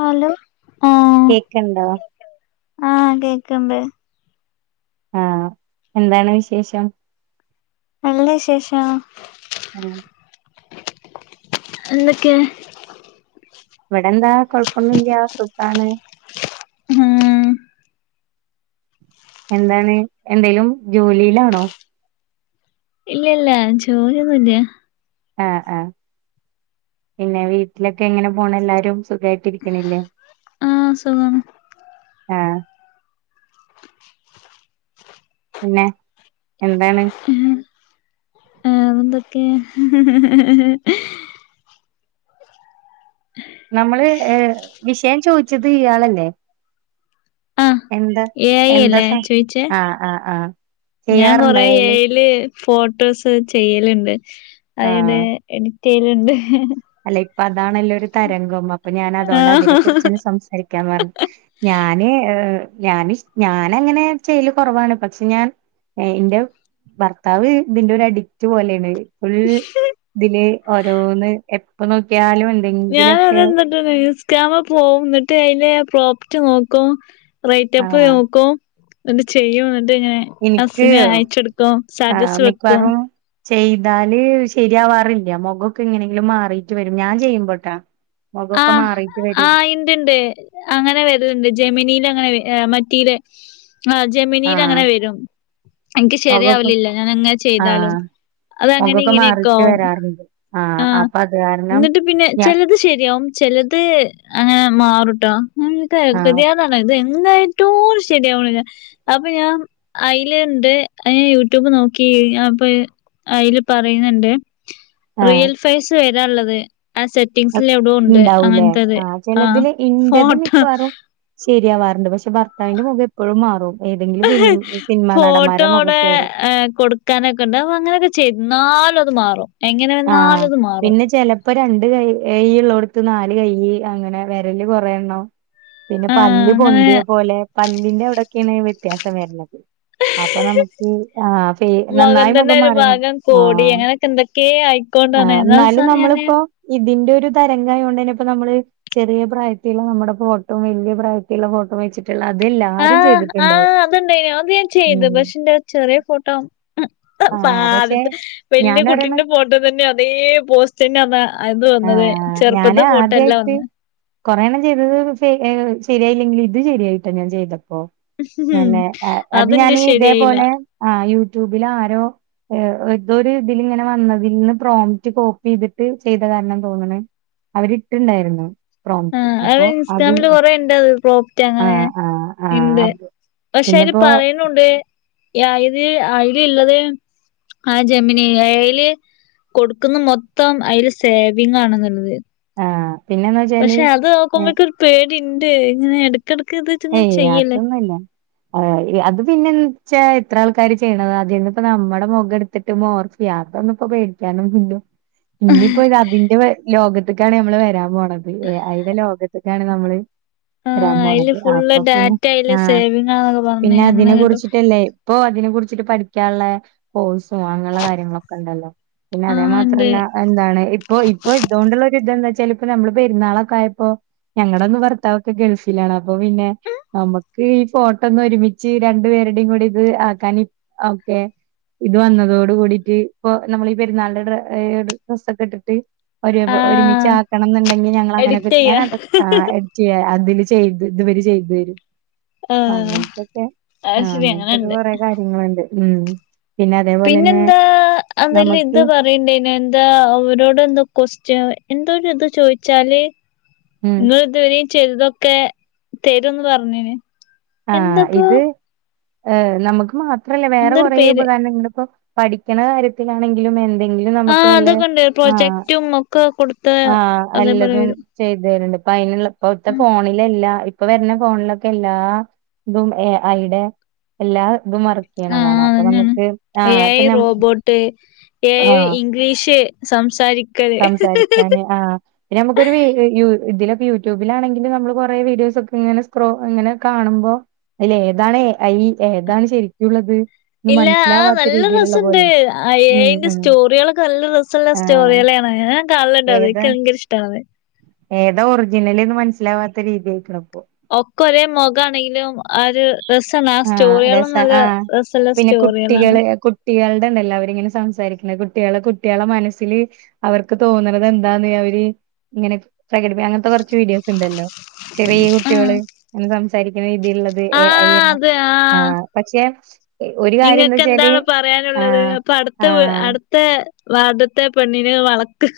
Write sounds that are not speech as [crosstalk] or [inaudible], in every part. Hello ആ കേക്കണ്ടോ കേക്കൊണ്ട് ആ എന്താണ് വിശേഷം നല്ല വിശേഷം ഉം എന്തൊക്കെ ഇവിടെ എന്താ കൊഴപ്പൊന്നുല്ല സുഖാണ് മ്മ് എന്താണ് എന്തെലും ജോലിയിലാണോ ഇല്ലല്ല ചോദൊന്നില്ല ആഹ ആഹ പിന്നെ വീട്ടിലൊക്കെ എങ്ങനെ പോണ എല്ലാരും സുഖമായിട്ട്ിരിക്കണില്ലേ ആഹ സുഖം ആഹ പിന്നെ എന്താണ് അതെന്തൊക്കെയ നമ്മള് ഏർ വിഷയം ചോദിച്ചത് ഇയാളല്ലേ ആഹ് എന്താ എ ഐ എന്താ അല്ലേ ചോയിച്ചേ ആഹ് ആഹ് ആഹ ഞാൻ കൊറെ എ ചെയ്യാറുണ്ടായല് ഐല് ഫോട്ടോസ് ചെയ്യലുണ്ട് അതിടെ ആഹ് എഡിറ്റ് ചെയ്യലുണ്ട് അല്ല ഇപ്പൊ അതാണല്ല ഒരു തരംഗം അപ്പൊ ഞാൻ അതുകൊണ്ട് അതിനെ ആഹ് കുുറിച്ച്ന്നെ സംസാരിക്കാൻ പറഞ്ഞു ഞാന് ഞാന് ഞാാന അങ്ങനെ ചെയ്യല് കുറവാണ് പക്ഷെ ഞാൻ എന്റെ ഭർത്താവ് ഇതിന്റെ ഒരു അഡിക്റ്റ് പോലെയാണ് ഫുൾ ഇതില് ഓരോന്ന് എപ്പ നോക്കിയാലും ഞാന എന്തെങ്കിലൊക്കെ അതെിട്ട് ന്യൂസ്കാമ പോക എന്നിട്ട് അതിന്റെ പ്രോപ്പർട്ട നോക്കും റൈറ്റ് ആ അപ്പ് നോക്കുവോ എന്ന് ചെയ്യോ എന്ന് നെ എനിക്ക് അസിനെ അയച്ചെടുക്കും ആ സാജസ് വെക്കും മിക്കവാറും ചെയ്താല് ശരിയാവാറില്ല മുഖൊക്കെ എങ്ങനെങ്കിലും മാറിട്ട് വരും ഞാൻ ചെയ്യുമ്പോട്ടാ ആ് മുഖൊക്കെ മാറിട്ട് ആ വരും ഇണ്ട്ണ്ട് അങ്ങനെ വരതുണ്ട് ജെമിനീൽ അങ്ങനെ മറ്റയിലെ ആ ആ ജെമനിയിൽ അങ്ങനെ വരും എനിക്ക് മുഖൊക്കെ ശരിയാവലില്ല ഞാാന എങ്ങനെ ആ ചെയ്താലും അതങ്ങനെ മുഖൊക്കെ ഇങ്ങനെയൊക്കെ മാറിട്ട് ആവുംും വരാറുണ്ട് ആ ആഹ അപ്പൊ അത് കാരണം എന്നിട്ട് പിന്നെ ഞ ചിലത് ശരി യാ ചെിലത് അങ്ങനെ ആ മാറൂട്ടോതിയാതണോത് ഇ ഏറ്റവും ശരിയാവണ അപ്പൊ ഞാൻ അലുണ്ട് അ യൂട്യൂബ് നോക്കി അപ്പൊ അതില് പറയുന്നുണ്ട് ആ റിയൽ ഫൈസ് വരാനുള്ളത് ആ സെറ്റിംഗ എവിട ഉണ്ട് ഉണ്ടാവൂലേ അങ്ങനത്തത് ആ ചിലതില് ഇന്റത് ഫോട്ടോ മിക്കവാറും ശരിയാവാറുണ്ട് പക്ഷെ ഭർത്താവിന്റെ മുഖം എപ്പോഴും മാറും ഏതെങ്കിലും ഫിലിം സിനിമാ ഫോട്ടോ നടന്മാരുടെ അവിടെ മുഖൊക്കെ വരും കൊടുക്കാനൊക്കെ ഉണ്ട് അ അങ്ങനെയൊക്കെ ചെയ് ന്നാലത് മാറും എങ്ങനെ ആ വന്നാലും അത് മാറും പിന്നെ ചെലപ്പോ ര ണ്ട് കൈ എയ്യി ള്ളോട്ത്ത് നാല് കൈയ്യ് അങ്ങനെ വെരല് കൊറെണ്ണം പിന്നെ ആഹ് പല്ല് അങ്ങനെ പൊന്ത്യെ പോലെ പല്ലിന്റെ അവ്ടെക്കെണ് വ്യത്യാസം വെര്ന്നത് അപ്പ നമക്ക് ആ ഫെ നന്നായി മുഖത്തിന്റെ ഒരു മുഖംമാറ്യമ ഭാഗം ആ കോടി അങ്ങനെയൊക്കെ എന്തൊക്കെ ആ ആയിക്കൊണ്ടാണ് എന്നാ ന്നാലും അവസാനം ഞാന് നമ്മളിപ്പോ ഇതിൻ്റൊരു രു തരംഗായോണ്ടെന്നെ ഇപ്പ നമ്മള് ചെറിയ പ്രായത്തില്ള്ള നമ്മടെ ഫോട്ടോ വെല്ല്യ പ്രായത്തില്ള്ള ഫോട്ടോ വെച്ചി ആ ആ അത്ണ്ടായിനു അത് ഞാൻ ചെയ്ത് ഉം പക്ഷേ ൻ്റെ ചെറിയ ഫോട്ടം ഹ്‌ഹ് പ ആഹ് ആ പക്ഷെ ആത്‌പ്പെ വെല്ല്യ ഞാനൊരെണ്ണം കുട്ടിന്റെ ഫോട്ടോ ത ന്നെ അതേ പോസ്റ്റെന്നതാ അത് വന്നത് ആഹ് ചെർപ്പത്തെ ഫോട്ടോല്ല വന്നേ കൊറെ എണ്ണം ചെയ്തത് ശെ അ് ശെരിയയില്ലെങ്കിലും ഇത് ശെരിയായിട്ടാ ഞാൻ ചെയ്ത പ്പൊ ഉം നന്നെ അ അത് അതെന്റെ ഞാന് ശരിയായില്ല ഇതേപോലെ ആ യൂ ട്യൂബിലാരോ അ് എതോ രിതിലിങ്ങനെ വന്നതിന്ന് പ്രോംറ്റ് കോപ്പ്യയ്തിട്ട് ചെയ് [unintelligible] നല്ലം തോന്ന്ണ് അവരിട്ട്ണ്ടായിരുന്നു ആ അഅ് ഇൻസ് ഗ്രാമില് കൊറേ ഇണ്ട് അത് പ്രോംപ്റ്റ് അങ്ങനെ ആഹ് ങ്ങനെ ആഹ് ഇണ്ട് ആഹ് പക്ഷെ അയ്ല് പിന്നെപ്പോ പറിണുണ്ട് യാ ഇത് ആയില്ള്ളത് ആ ജെമീന അയ്ല് കൊട്ക്ക്ന്ന മൊത്തം അയ്‌ല് സേവിങ് ആണെന്നുള്ളത് ആഹ് പിന്നെന്ന് വെച്ചാല് പക്ഷെ അത് നോക്കുമ്പൊ ഏ- ഇക്കൊരു പേടിണ്ട് ഇങ്ങനെ ഇ ഏയ് അതൊന്നൊല്ല അഅ് അത് പിന്നെ പ എത്ര ആൾക്കാര് ചെയ്യണത അതിന്നിപ്പോ നമ്മടെ മൊഖ ട്ത്തിട്ട് മോർഫ്യ അതൊന്നുപ്പ പേടിക്കാനുല്ല ഇഞ്പ്പോരതിന്റെ ലോകത്ത്ക്കാണ് നമ്മള് വരാൻ പോണത് ഏ അയ്ൻ്റെ ലോക ത്ത് ക്കാണ് നമ്മള് വരാൻ ആഹ് പോണത്. അയില് ഫുള്ള് അപ്പൊ പിന്നെ ഡാറ്റ അയില് ആ സേവിങ്ങാന്നൊക്കെ പറഞ്ഞ് പിന്നെ അങ്ങനെ അതിനെ കേട്ടു കുറിച്ചിട്ടല്ലേ ഇപ്പോ അതിനെ കുറിച്ചിട്ട് പഠിക്കാള്ളെ കോഴ്‌സ് അങ്ങനെള്ള കാര്യങ്ങളൊക്കെണ്ടല്ലോ പിന്നെ അതേ ആഹ് ഇണ്ട് മാത്രല്ല എന്താണ് ഇപ്പൊ ഇപ്പൊ ഇതോണ്ട് ള്ളൊരു ഇതെന്താ ചിലപ്പോ നമ്മള് പെര്ന്നാളൊക്കയപ്പോ ഞങ്ങടെന്നും ഭർത്താവെക്കെ ഗൾഫിലാണ് അ പ്പൊ പിന്നെ നമക്ക് ഈ ഫോട്ടോന്നൊരുമിച്ച് രണ്ടു പേരു ടിം കൂടി ഇത് ആക്കാൻ ആ കെ ഇത് വന്നതോട് കൂടിട്ട് ഇപ്പൊ നമ്മൾഈ പെര്ന്നാളിൻ്റെ ഡ്ര അ് ഡ്രസ്സൊക്കെ ട്ടിട്ട്. ഒരു ഒരുമി ആഹ് ആക്കണം ന്ന്ണ്ടെങ്കി ഞങ്ങൾ എഡിറ്റ് അങ്ങനക്കെ ചെയ്യാ ഞാനത് ആ എഡറ്റ് ചെയ്യ അതില് ചെയ് ഇതുവരെ ചെയ്തരും പ്പ ആഹ് അങ്ങൻത്തൊക്കെ അത് ആ ശരി അങ്ങൻ ത്തൊക്കെ അങ്ങനെണ്ട് കൊറേ കാര്യങ്ങള്ണ്ട്. ഉം പിന്നെ അതേപോലെന്നെ പിന്നെന്താ എന്തേലും ഇത് നമുക്ക് പറയണ്ടെനി എന്താ അവരോടെന്തൊ കൊസ്റ്റ്യൻ എന്തോ രിത് ചോയ്ച്ചാല് ഉം നി ഇതുവരെ ചെയ്ത ന്തൊക്കെ തരുന്ന് പർഞ്ഞി ണ്. ആ ഇത് ഏ നമക്ക് മാത്രല്ല വേറെ എന്തൊരു കൊറെ പേര് ഉപകരങ്ങങ്ങിപ്പോ പഠിക്ക്ണ കാര്യത്തിലാണെങ്കിലും എ എന്തെങ്കിലും നമക്ക് ആഹ് വല്ല അതൊക്കെ ഉണ്ട് ആ പ്രൊജക്റ്റും ഒക്കെ കൊടുത്ത് ആ അതേപോലെ അല്ലതും വരും ചെയ് തെര്ണ്ട്. അപ്പയ്ന്ള്ള ഇപ്പ ത്തെ ഉം ഫോണിലെല്ലാ ഇപ്പൊ വര്ന്ന ഫോണിലൊക്കെല്ലാ ഇതും ഏ ആയ്ടെ എല്ലാ തും ആഹ് വർക്കെയ്യ്ണതാണ് അപ്പൊ അതന്നെയാണ് നമക്ക് ആ എ ഐ ആപ്പ നമ്മ റോബോട്ട് എ ഐ ആ ഇംഗ്ലീഷ് സംസാരിക്കല് സംസാരിക്കാന് ആ നമക്കൊരു വേഗയു ഇതിലൊ യൂട്യൂബിലാണെങ്കിലും നമ്മള് കൊറെ വീഡിയോസൊക്കെങ്ങനെ സ്ക്‌റോ ഇങ്ങനെ കാണു പ്പൊ അയ്ലെതാണ് ഐ ഏതാണ് ശെരിക്കുള്ളത്. ഇല്ല ആ നല്ല രസണ്ട് ഐ ഉം എയിൻ്റെ ഉം സ്റ്റോറികളൊക്കെ നല്ല രസല്ല ആഹ് സ്റ്റോറികളെ ളാ ഞാകാണലിണ്ടത് ഏതാ ഇൻക്ക് ങ്കെരഷ്ടാണത് ഏതാ ഒറിജിനലിന്ന് മൻസ്സിലവാത്ത രീതിയായ്ക്ക് ണ്‌പ്പൊ ഒക്കൊരെ മൊ ണെങ്കിലും ആ ഒരു രസണ് ആ ആഹ് സ്റ്റോറികളും രസ നല്ല രസല്ല സ്റ്റോറികളാണ്. ട്ടികൾടെണ്ടല്ലൊ അവരിങ്ങനെ സംസാരിക്ക്ണെ കുട്ട്യളെ കുട്ട്യോള മനസ്സില് അവർക്ക് തോന്ന്ണ തെന്താന്ന് ഞ ഇങ്ങനെ പ്രകടിമി അങ്ങനത്തെ കുറച്ച് വീഡിയോസ് ഉണ്ടല്ലോ ചെറിയ ആഹ് കുട്ടികള് അന്ന് സംസാരിക്കുന്ന ള്ളത് അയ്യ ആഹ് അത് ആ ആഹ് പക്ഷേ നിങ്ങൾക്ക് എന്താണ് പറയാനുള്ളത്. ആഹ് അപ്പൊ അടുത്ത ആഹ് അടുത്ത വാർദത്തെ പെണ്ണിനെ വളക്ക്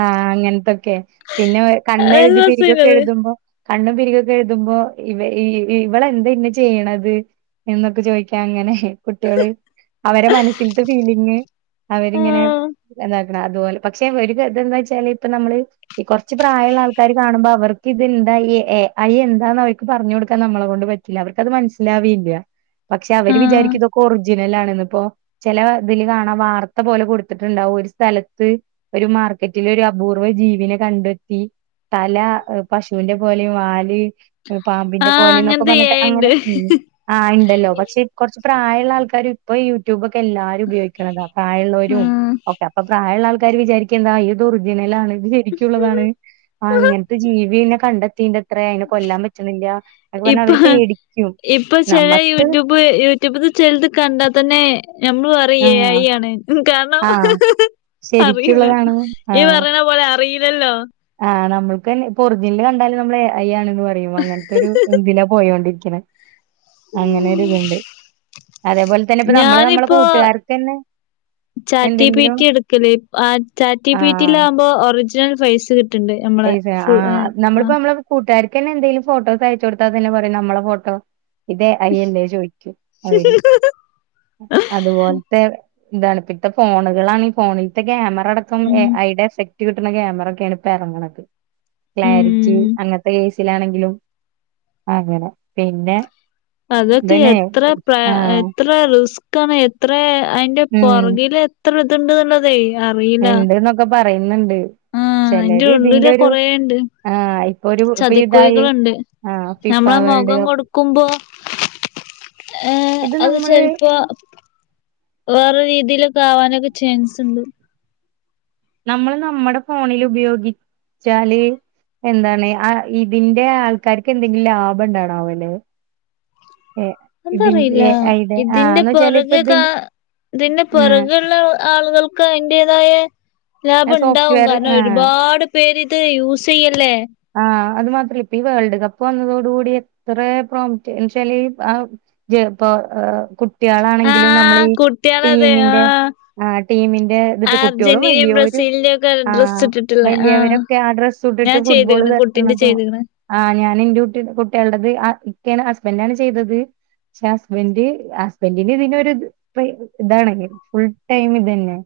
ആഹ അങ്ങനത്തൊക്കെ പിന്നെ അത് നല്ല കണ്ണെഴുതി രസേനു പിരികൊക്കെ അത് എഴുതുമ്പോ. കണ്ണും പിരികൊക്കെ എഴുതുമ്പോ ഇവ ഇവളെന്താ ഇന്ന ചെയ്യണത്. എന്നൊക്കെ ചോദിക്കാ അങ്ങനെ കുട്ടികള്. അവരെ മനസ്സിലത്തെ ഫീലിങ് അവരിങ്ങനെ ആഹ് എന്താക്കണം. അതുപോലെ പക്ഷെ തന്താ വെച്ചാൽ ഇപ്പ നമ്മള് ഈ കുറച്ച് പ്രായമുള്ള ആൾക്കാാര് കാണുമ്പോ അവർക്ക് ഇത്ന്താ എന്താന്ന് അവർക്ക് പറഞ്ഞു കൊടുക്കാൻ നമ്മളെ കൊണ്ട് പറ്റില്ല അവർക്ക് അത് മനസ്സിലാവയില്ല. പക്ഷെ അവര് ആഹ് വിചാരിക്കൊക്കെ ജലാണ് ഇന്നിപ്പോ ചില ഇതില് കാണാൻ വാർത്ത പോലെ കൊടുത്തിട്ടുണ്ടാവും ഒരു സ്ഥലത്ത്. ഒരു മാർക്കറ്റിൽ ഒരു അപൂർവ ജീവനെ കണ്ടെത്തി. തല പശുവിന്റെ പോലെയും വാല് പാമ്പിന്റെ ആഹ് പോലെന്നൊക്കെ അങ്ങനത്തെ എ പറഞ്ഞിട്ട്. ഐ ഇണ്ട് അങ്ങനെ ഉ ആഹ് ഉണ്ടല്ലോ പക്ഷേ കുറച്ച് പ്രായമുള്ള ആൾക്കാരും ഇപ്പൊ യൂട്യൂബ് ഒക്കെ എല്ലാരും ഉപയോഗിക്കുന്നതാ പ്രായമുള്ളവരും ഉം ക്കെ അപ്പൊ പ്രായമുള്ള ആൾക്കാ വിചാരിക്ക എന്താ ഇത് ഒറിജിനല ആാണ് വിചരിക്കുള്ളതാണ് ആ അങ്ങനത്തെ ജീവിെ കണ്ട പറഞ്ഞ് ഇപ്പൊ അവര് പേടിക്കും ഇപ്പൊ ചെില നമ്മക്ക് യൂട്യൂബ് യൂട്യൂബ് ചെത് കണ്ടാ തന്നെ നമ്മള് പറയും എഐആണ് ആഹ ശരിക്കുള്ളതാണ് ഈ ആഹ പറയണ പോലെ അറിയില്ലല്ലോ ആ നമ്മൾ അതെന്നെ ഇപ്പൊ ഒറിജിനൽ കണ്ടാലും നമ്മൾ ഏ ഐ ആണന്ന് പറയും അങ്ങനത്തെൊരു ഇതിലാ പോയോണ്ടിരിക്കണെ അങ്ങനൊരുത്ണ്ട് അതേപോലെ തന്നെ ഇപ്പ നമ്മള് നമ്മളെ കൂട്ടുകാർക്ക് തന്നെ ചാറ്റി എന്തെങ്കിലും പീറ്റി എടുക്കല് ആ ചാറ്റി പീറ്റിയിലാവുമ്പോ ഒറിജിനൽ ഫൈസ് കിട്ട ഏത് ആ നമ്മളിപ്പോ നമ്മള കൂട്ടാ ഇന്നെന്തേലും ഫോട്ടോസ് അയച്ചു കൊടുത്താ തന്നെ പറയും നമ്മളെ ഫോട്ടോ ഇതേ അയ എല്ലേ ചോയ്ക്കും അവര് അതുപോലത്തെ ഇതാണ് ഇപ്പ ഇത്തെ ഫോണുകളാണ് ഈ ഫോണിലത്തെ ക്യാമറ അടക്കം ഏ ഉം ഐടെ എഫക്ട് കിട്ടുന്ന ക്യാമറക്കെയാണ് ഇപ്പൊ ഇറങ്ങുന്നത് ക്ലാരിറ്റി ഉം അങ്ങനത്തെ കേസിലാണെങ്കിലും അങ്ങനെ പിന്നെ അതൊക്കെ ഇതന്നെ എത്ര പ്ര ആഹ് എത്ര റിസ്ക് ക്കാണ് എത്ര അയിന്റെ ഉം പുറകില എത്ര ഇതുണ്ട് എന്നുള്ളതെ അറീല പറയുന്ന്ണ്ട് ആഹ് അതിന്റെ ഉള്ളില കൊറെേണ്ട് ആഹ് ഇപ്പൊ ഒരു ഇപ്പൊ ഇതായി ചതിക്കുഴികളുണ്ട് ആഹ് ഫിഫ ഞമ്മളെ വേൾഡ് മുഖം കപ്പ് കൊടുക്കുമ്പോ ഏ ഇത് അത് നമ്മള് ചിലപ്പോ വേറെ രീതി തിലൊക്കാവനൊക്കെ ചാൻസ് ണ്ട് നമ്മള് നമ്മുടെ ഫോണിൽ ഉപയോഗിച്ചാല് എന്താണ് ആ ഇതിന്റെ ആൾക്കാാര്ക്ക് എന്തെങ്കിലും ലാഭം ഇണ്ടാണാവലെ എന്തറിയില്ല ഐടെ ഇതിന്റെ ആന്ന് വെച്ചാല് ഇപ്പ പിറകെ കാ ഇതിന്റെ ഇതിന്റെ പുറകെള്ള ആളുകൾ ക്കതിന്റതായ ആ ലാഭം ഉണ്ടാവും സോഫ്റ്റ്വെയർ കാരണം ആ ഒരുപാട് പേര് ഇത് യൂസ് ചെയ്യല്ലേ ആഹ് അത് മാത്ര ഇപ്പ വേൾഡ് കപ്പ് ഇപ്പ വന്നതോടു കൂടി എത്ര പ്ര എന്നച്ചാല് ആ ഇപ്പ കുട്ടിയളാണെങ്കിലും നമ്മുടെ ആഹ് ഈ കുട്ടികളത് ടീന്റെ ആഹ് ആ ടീമിന്റെ ഇത്ട്ട് കുട്ട്ട്യോളും അർജന്റീനയും വല്യോലും ബ്രസീലിന്റെയും ഒക്കെ ആ ഡ്രസ്സ് ഇട്ടിട്ടുള്ള ആഹ് വലിയവരൊക്കെ അഡ്രസ്സ് ഞാൻ ഇട്ടിട്ട് ഫുഡ്ബോൾ ചെയ്ത്ക്ക്ണ് കുട്ടിന്റെ തട്ട്ണതും ചെയ്ത്ക്ക്ണ് ആ ഞാൻ ന്റെ കുട്ടി കുട്ട്യോളത് ഇക്കെണ് ഹസ്ബൻഡാണ് ചെയ്തത് പക്ഷെ ഹസ്ബൻഡറ് ഹസ്ബന്ഡന് ഇതിലൊരു ഇതാണ് ഫുൾ ടൈം ഇത് തന്നെ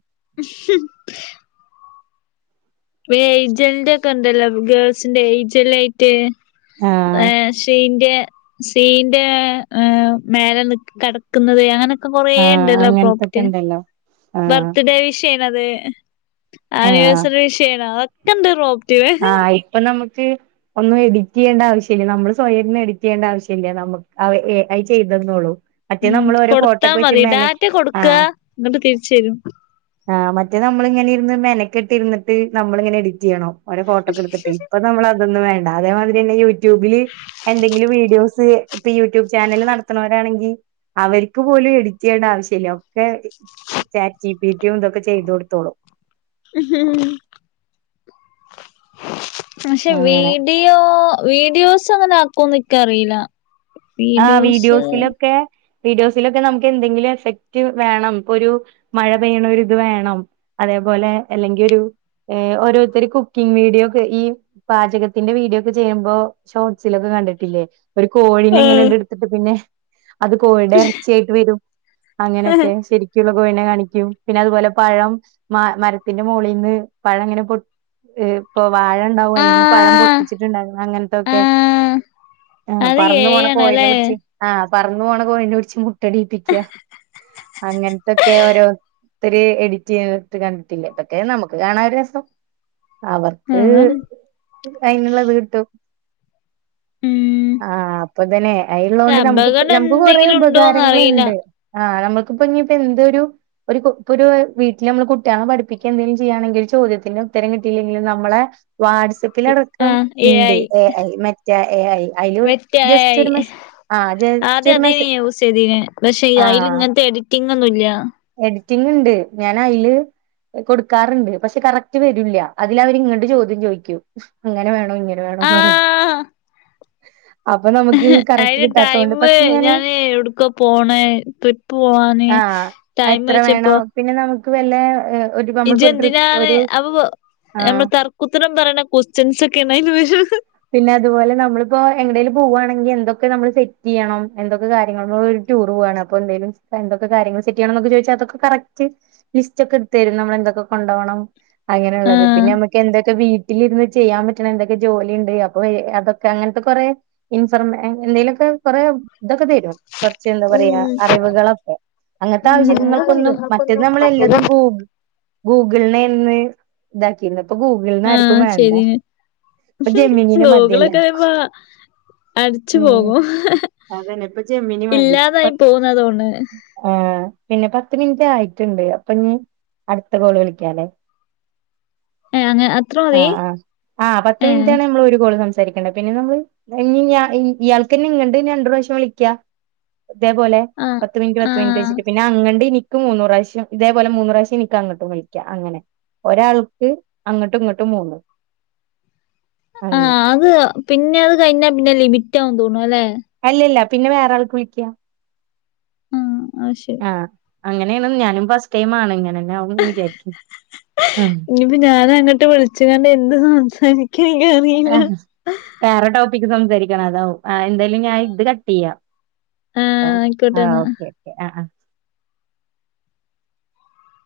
വേയ്ജലിന്റെക്കെന്തല്ലോ ഗേൾസിന്റെ എയ്ജല്ലയിട്ട് ആഹ് ഏ സീന്റെ മേലെ നി കിടക്കുന്നത് അങ്ങനെ കൊറേ ആഹ് ഇണ്ടല്ലോ അങ്ങനത്തൊക്കെ പ്രോപ്പർട്ടി ഉണ്ടല്ലോ ആഹ് ബർത്ത്ഡേ വിഷയണത് ആനിവേഴ്സറി വിഷയണ് അതൊക്കെ എന്ത റോ ആഹ ഇപ്പൊ നമുക്ക് ഒന്നും എഡിറ്റ് ചെയ്യേണ്ട ആവശ്യമില്ല നമ്മള് സ്വയംന്ന് എഡിറ്റ് ചെയ്യേണ്ട ആവശ്യമില്ല നമ്മക് മറ്റേ ഉം നമ്മൾ ഓരോ കൊടുത്താ ഫോട്ടോക്കെ വെച്ച് മതി മെന ഡാറ്റ കൊടുക്ക ആഹ് ഇങ്ങട്ട് തിരിച്ച് തരും ആഹ് മറ്റേ നമ്മളിങ്ങനെ ഇരുന്ന് മെനക്കട്ടിരുന്നിട്ട് നമ്മളിങ്ങനെ എഡിറ്റ് ചെയ്യണോ ഒര ഫോട്ടോക്കെടുത്തിട്ട് ഇപ്പ നമ്മള് അതൊന്ന് വേ അതേമാതിരി തന്നെ യൂട്യൂബില് എന്തെങ്കിലും വീഡിയോസ് ഇപ്പ യൂട്യൂബ് ചാനല് നടത്തണോരാണെങ്കിൽ അവർക്ക് പോലും എടിറ്റ് ചെയ്യേണ്ട ആവശ്യമില്ല ഒക്കെ ചാറ്റി പീറ്റും ഇതൊക്കെ ചെയ്ത് കൊടുത്തോളും പക്ഷെ അങ്ങനെ വീഡിയോ വീഡിയോസ് അങ്ങനെ ആക്കും ന്ന്ക്കറീല്ല ആ വീഡിയോസിലൊക്കെ വീഡിയോസിലൊക്കെ നമുക്ക് എന്തെങ്കിലും എഫക്ട് വേണം ഇപ്പൊ ഒരു മഴ പെയ്യണ ഒരു ഇത് വേണം അതെ അതു പോലെ അല്ലങ്കി ഒരു ഓരോരുത്തർ കുക്കിംഗ് വീഡിയോ ഒക്കെ ഈ പാചകത്തിന്റെ വീഡിയോ ഒക്കെ ചെയ് ചെയ്യുമ്പോ ഷോർട്സിലൊക്കെ കണ്ടിട്ടില്ലേ ഒരു കോഴിനെ ഇങ്ങനെ എടുത്തിട്ട് പിന്നെ അത് കോഴിടെ ഇറച്ചിയായിട്ട് വരും അങ്ങനൊക്കെ ശരിക്കുള്ള പിന്നെ കാണിക്കും പിന്നെ അതുപോലെ പഴം മ മരത്തിന്റെ മേളിന്ന് പഴം ഇങ്ങനെ പൊ ഏ പ്പൊ. വാഴ ഉണ്ടാവും ആ അയിന്ന് പഴം പൊട്ടിച്ചിട്ടുണ്ടാകും അങ്ങനത്തെ ആ ക്കെ ആ അത് എ ഐ പറന്ന്പോണ കോഴിനെ ആണല്ലേ പിടിച്ച് ആ പറന്നു പോണ കോഴിനെ പിടിച്ച് മുട്ടടിപ്പിക്യ. അങ്ങൻത്തൊക്കെ ഓരോ. ത്തിരി എഡിറ്റെയതിട്ട് കണ്ടിട്ടില്ലേ ഇതൊക്കെ നമുക്ക് കാണാനുരസം. അവർക്ക് അതാണ് അയിനുള്ളത് കിട്ടും. ഉം ആഹ്. എ പക്ഷെ അയ്ലുള്ളൊണ്ട് നമ്മക്ക് ഇപ്പ അപകടം നമ്മക്ക് കൊറേ എന്തെങ്കിലും ഉണ്ടോന്ന് അറിയില്ല ഉപകാരങ്ങളണ്ട്. ആഹ് നമ്മക്കിപ്പനി ഇപ്പൊ എന്തൊരു ഒരു ഇപ്പൊരു വീട്ടില് നമ്മള് കുട്ട്യാളെ പഠിപ്പിക്ക എന്തെങ്കിലും ചെയ്യാണെങ്ക ചോ ചോദ്യത്തിൻ ഉത്തരക്കിട്ടില്ലെങ്കിലും നമ്മളെ. ആ വാട്സപ്പിലടക്കം എ ഇണ്ട് എ ഐ മറ്റേ എ ഐ അയിലും. വെറ്റ എ ഐ ആദ്യ അതേനി മെസ്സേ യൂസ് ചെയ്തിനെ പക്ഷെ ഇ അയിൽ ഇങ്ങനത്തെ എഡിറ്റിങ്ങ്. ങ്ങൊന്നൂല്യ. എഡിറ്റിങ് ഇണ്ട് ഞാൻ അയില്. കൊടുക്കാറുണ്ട് പക്ഷെ കറക്റ്റ് വരുല്ല അതിൽ അവരിങ്ങട്ട് ചോദ്യം ചോയിക്കും അങ്ങനെ വേ ഇങ്ങനെ ആ വേണോന്ന് പറഞ്ഞിട്ട്. അപ്പൊ നമുക്ക് അഹ് കറക്റ്റ് അയിന് ടൈം കിട്ടാത്തോണ്ട് പക്ഷെ ഞാന് ഞാൻ എവ്ട്ക്കൊ പോണ ട്രിപ്പ്‌ പോവാന്. ടൈം ആത്രേ വേണം പിന്നെ നമുക്ക് വല്ല ഹ്. ഇജെന്തിനാണ് അപ്പൊ. ആ നമ്മൾ തർക്കുത്തരം പറയ്ണ ക്വസ്റ്റ്യൻസ് ഒക്കെയാണ് അയില് വരാ പിന്നെ അതുപോലെ നമ്മളിപ്പോ എങ്ങടേലും പോവുവാണെങ്കിൽ എന്തൊക്കെ നമ്മള് സെറ്റ് ചെയ്യണം എന്തൊക്കെ കാര്യങ്ങള്ക്ക് വേ ടൂർ പോവണ് അപ്പോ എന്തെലും എന്തക്കെ കാര്യങ്ങൾ സെറ്റ് ചെയ്യണംന്ന് ചോദിച്ചാ അതൊക്കെകറക്റ്റ് ലിസ്റ്റ്ഒക്കെ നമ്മൾ എ ന്തെക്കെ കൊണ്ടോകണം അങ്ങനെയുള്ളത് ആ പിന്നെ നമുക്ക് എന്തൊക്കെ വീട്ടിലിരുന്ന് ചെയ്യാൻ പറ്റ്ണഎന്തൊക്കെ ജോലിഉ ഇ അപ്പൊ ഐ അതൊക്കെ അങ്ങനത്തെകൊറെ ഇൻഫർമ എന്തെലുമൊക്കെ. കൊറെ ഇതൊക്കെ തരും കുറച്ച് എന്താ ഉം പറയാ അറിവുകളൊക്കെ. അങ്ങനത്തെ ഉം അതൊക്കെണ്ട് ആവശ്യങ്ങൾക്കൊന്നും മറ്റന്ന് നമ്മൾ എല്ലതുംപോകും. ഗൂഗിളിനെ എന്ന് ഇതാക്കിരുന്നത് ഇപ്പൊ ഗൂഗിളിനെ ആർക്കും വേണ്ട. ഇപ്പൊ ജെമിനിനെ മതിയല്ലേ ഗുഗിൾളൊക്കെപ്പ അടിച്ചു ഉം പോകും അതന്നെ ഇപ്പൊ ജെമ്മിനി മതി പ ഇല്ലാതായി പോകുന്നതോണ് ആഹ. പിന്നെ പത്ത് മിനിറ്റ് ആയിട്ടുണ്ട് അപ്പോ ഇനി അടുത്ത കോൾ വിളിക്കാലേ? ഏ അങ്ങ അത്ര മതി ആ പത്ത് ഏഹ്. മിനിറ്റ് ആണ് നമ്മൾ ഒരു കോൾ സംസാരിക്കേണ്ടെ പിന്നെ നമ്മള് ന്ന ന്ന ഇ ഇയാൾക്കന്നെ ഇങ്ങട്ട് രണ്ട് പ്രാവിശ്യം വിളിക്കാ. ഇതേ പോലെ ആഹ് പത്ത് മിനിറ്റ് പത്ത് മിനിറ്റ് ആഹ് വെച്ചിട്ട് പിന്നെ അങ്ങണ്ട് ഇനി ക്ക് മൂന്ന് പ്രാവിശ്യം ഇതേ പോലെ മൂന്ന് പ്രാവിശ്യം എനിക്ക് അങ്ങോട്ട് വിളിക്ക അങ്ങനെ. ഒരാൾക്ക് അങ്ങട്ടും ഇങ്ങട്ടും മൂന്ന്. ആഹ് അങ്ങനെ അത് പിന്നെ അത് കഴിഞ്ഞാ പിന്നെ ലിമിറ്റ് ആകും ന്ന് തോന്നു അല്ലെ? അല്ല അല്ല പിന്നെ വേറെ ആൾക്ക് വിളിക്ക. ആഹ് അ ശരി. അങ്ങനെയണ് ഞാനും ഫസ്റ്റ് ടൈം ആണ് ഇങ്ങനെ. ഇനിയിപ്പ ഞാൻ അങ്ങട്ട് വിളിച്ച്കാണ്ട് എന്ത് സംസാരി ക്ക ൻക്ക് ആ അറീല. വേറെ ടോപ്പിക്ക് സംസാരിക്കണം അതാവും. ആഹ് എന്തായാലും ഞാൻ ഇത് കട്ട് ചെയ്യാം ആഹ് ആഹ് ആയിക്കോട്ടെന്നാ ഓക്കെ ഓക്കെ ആഹ് ആഹ്.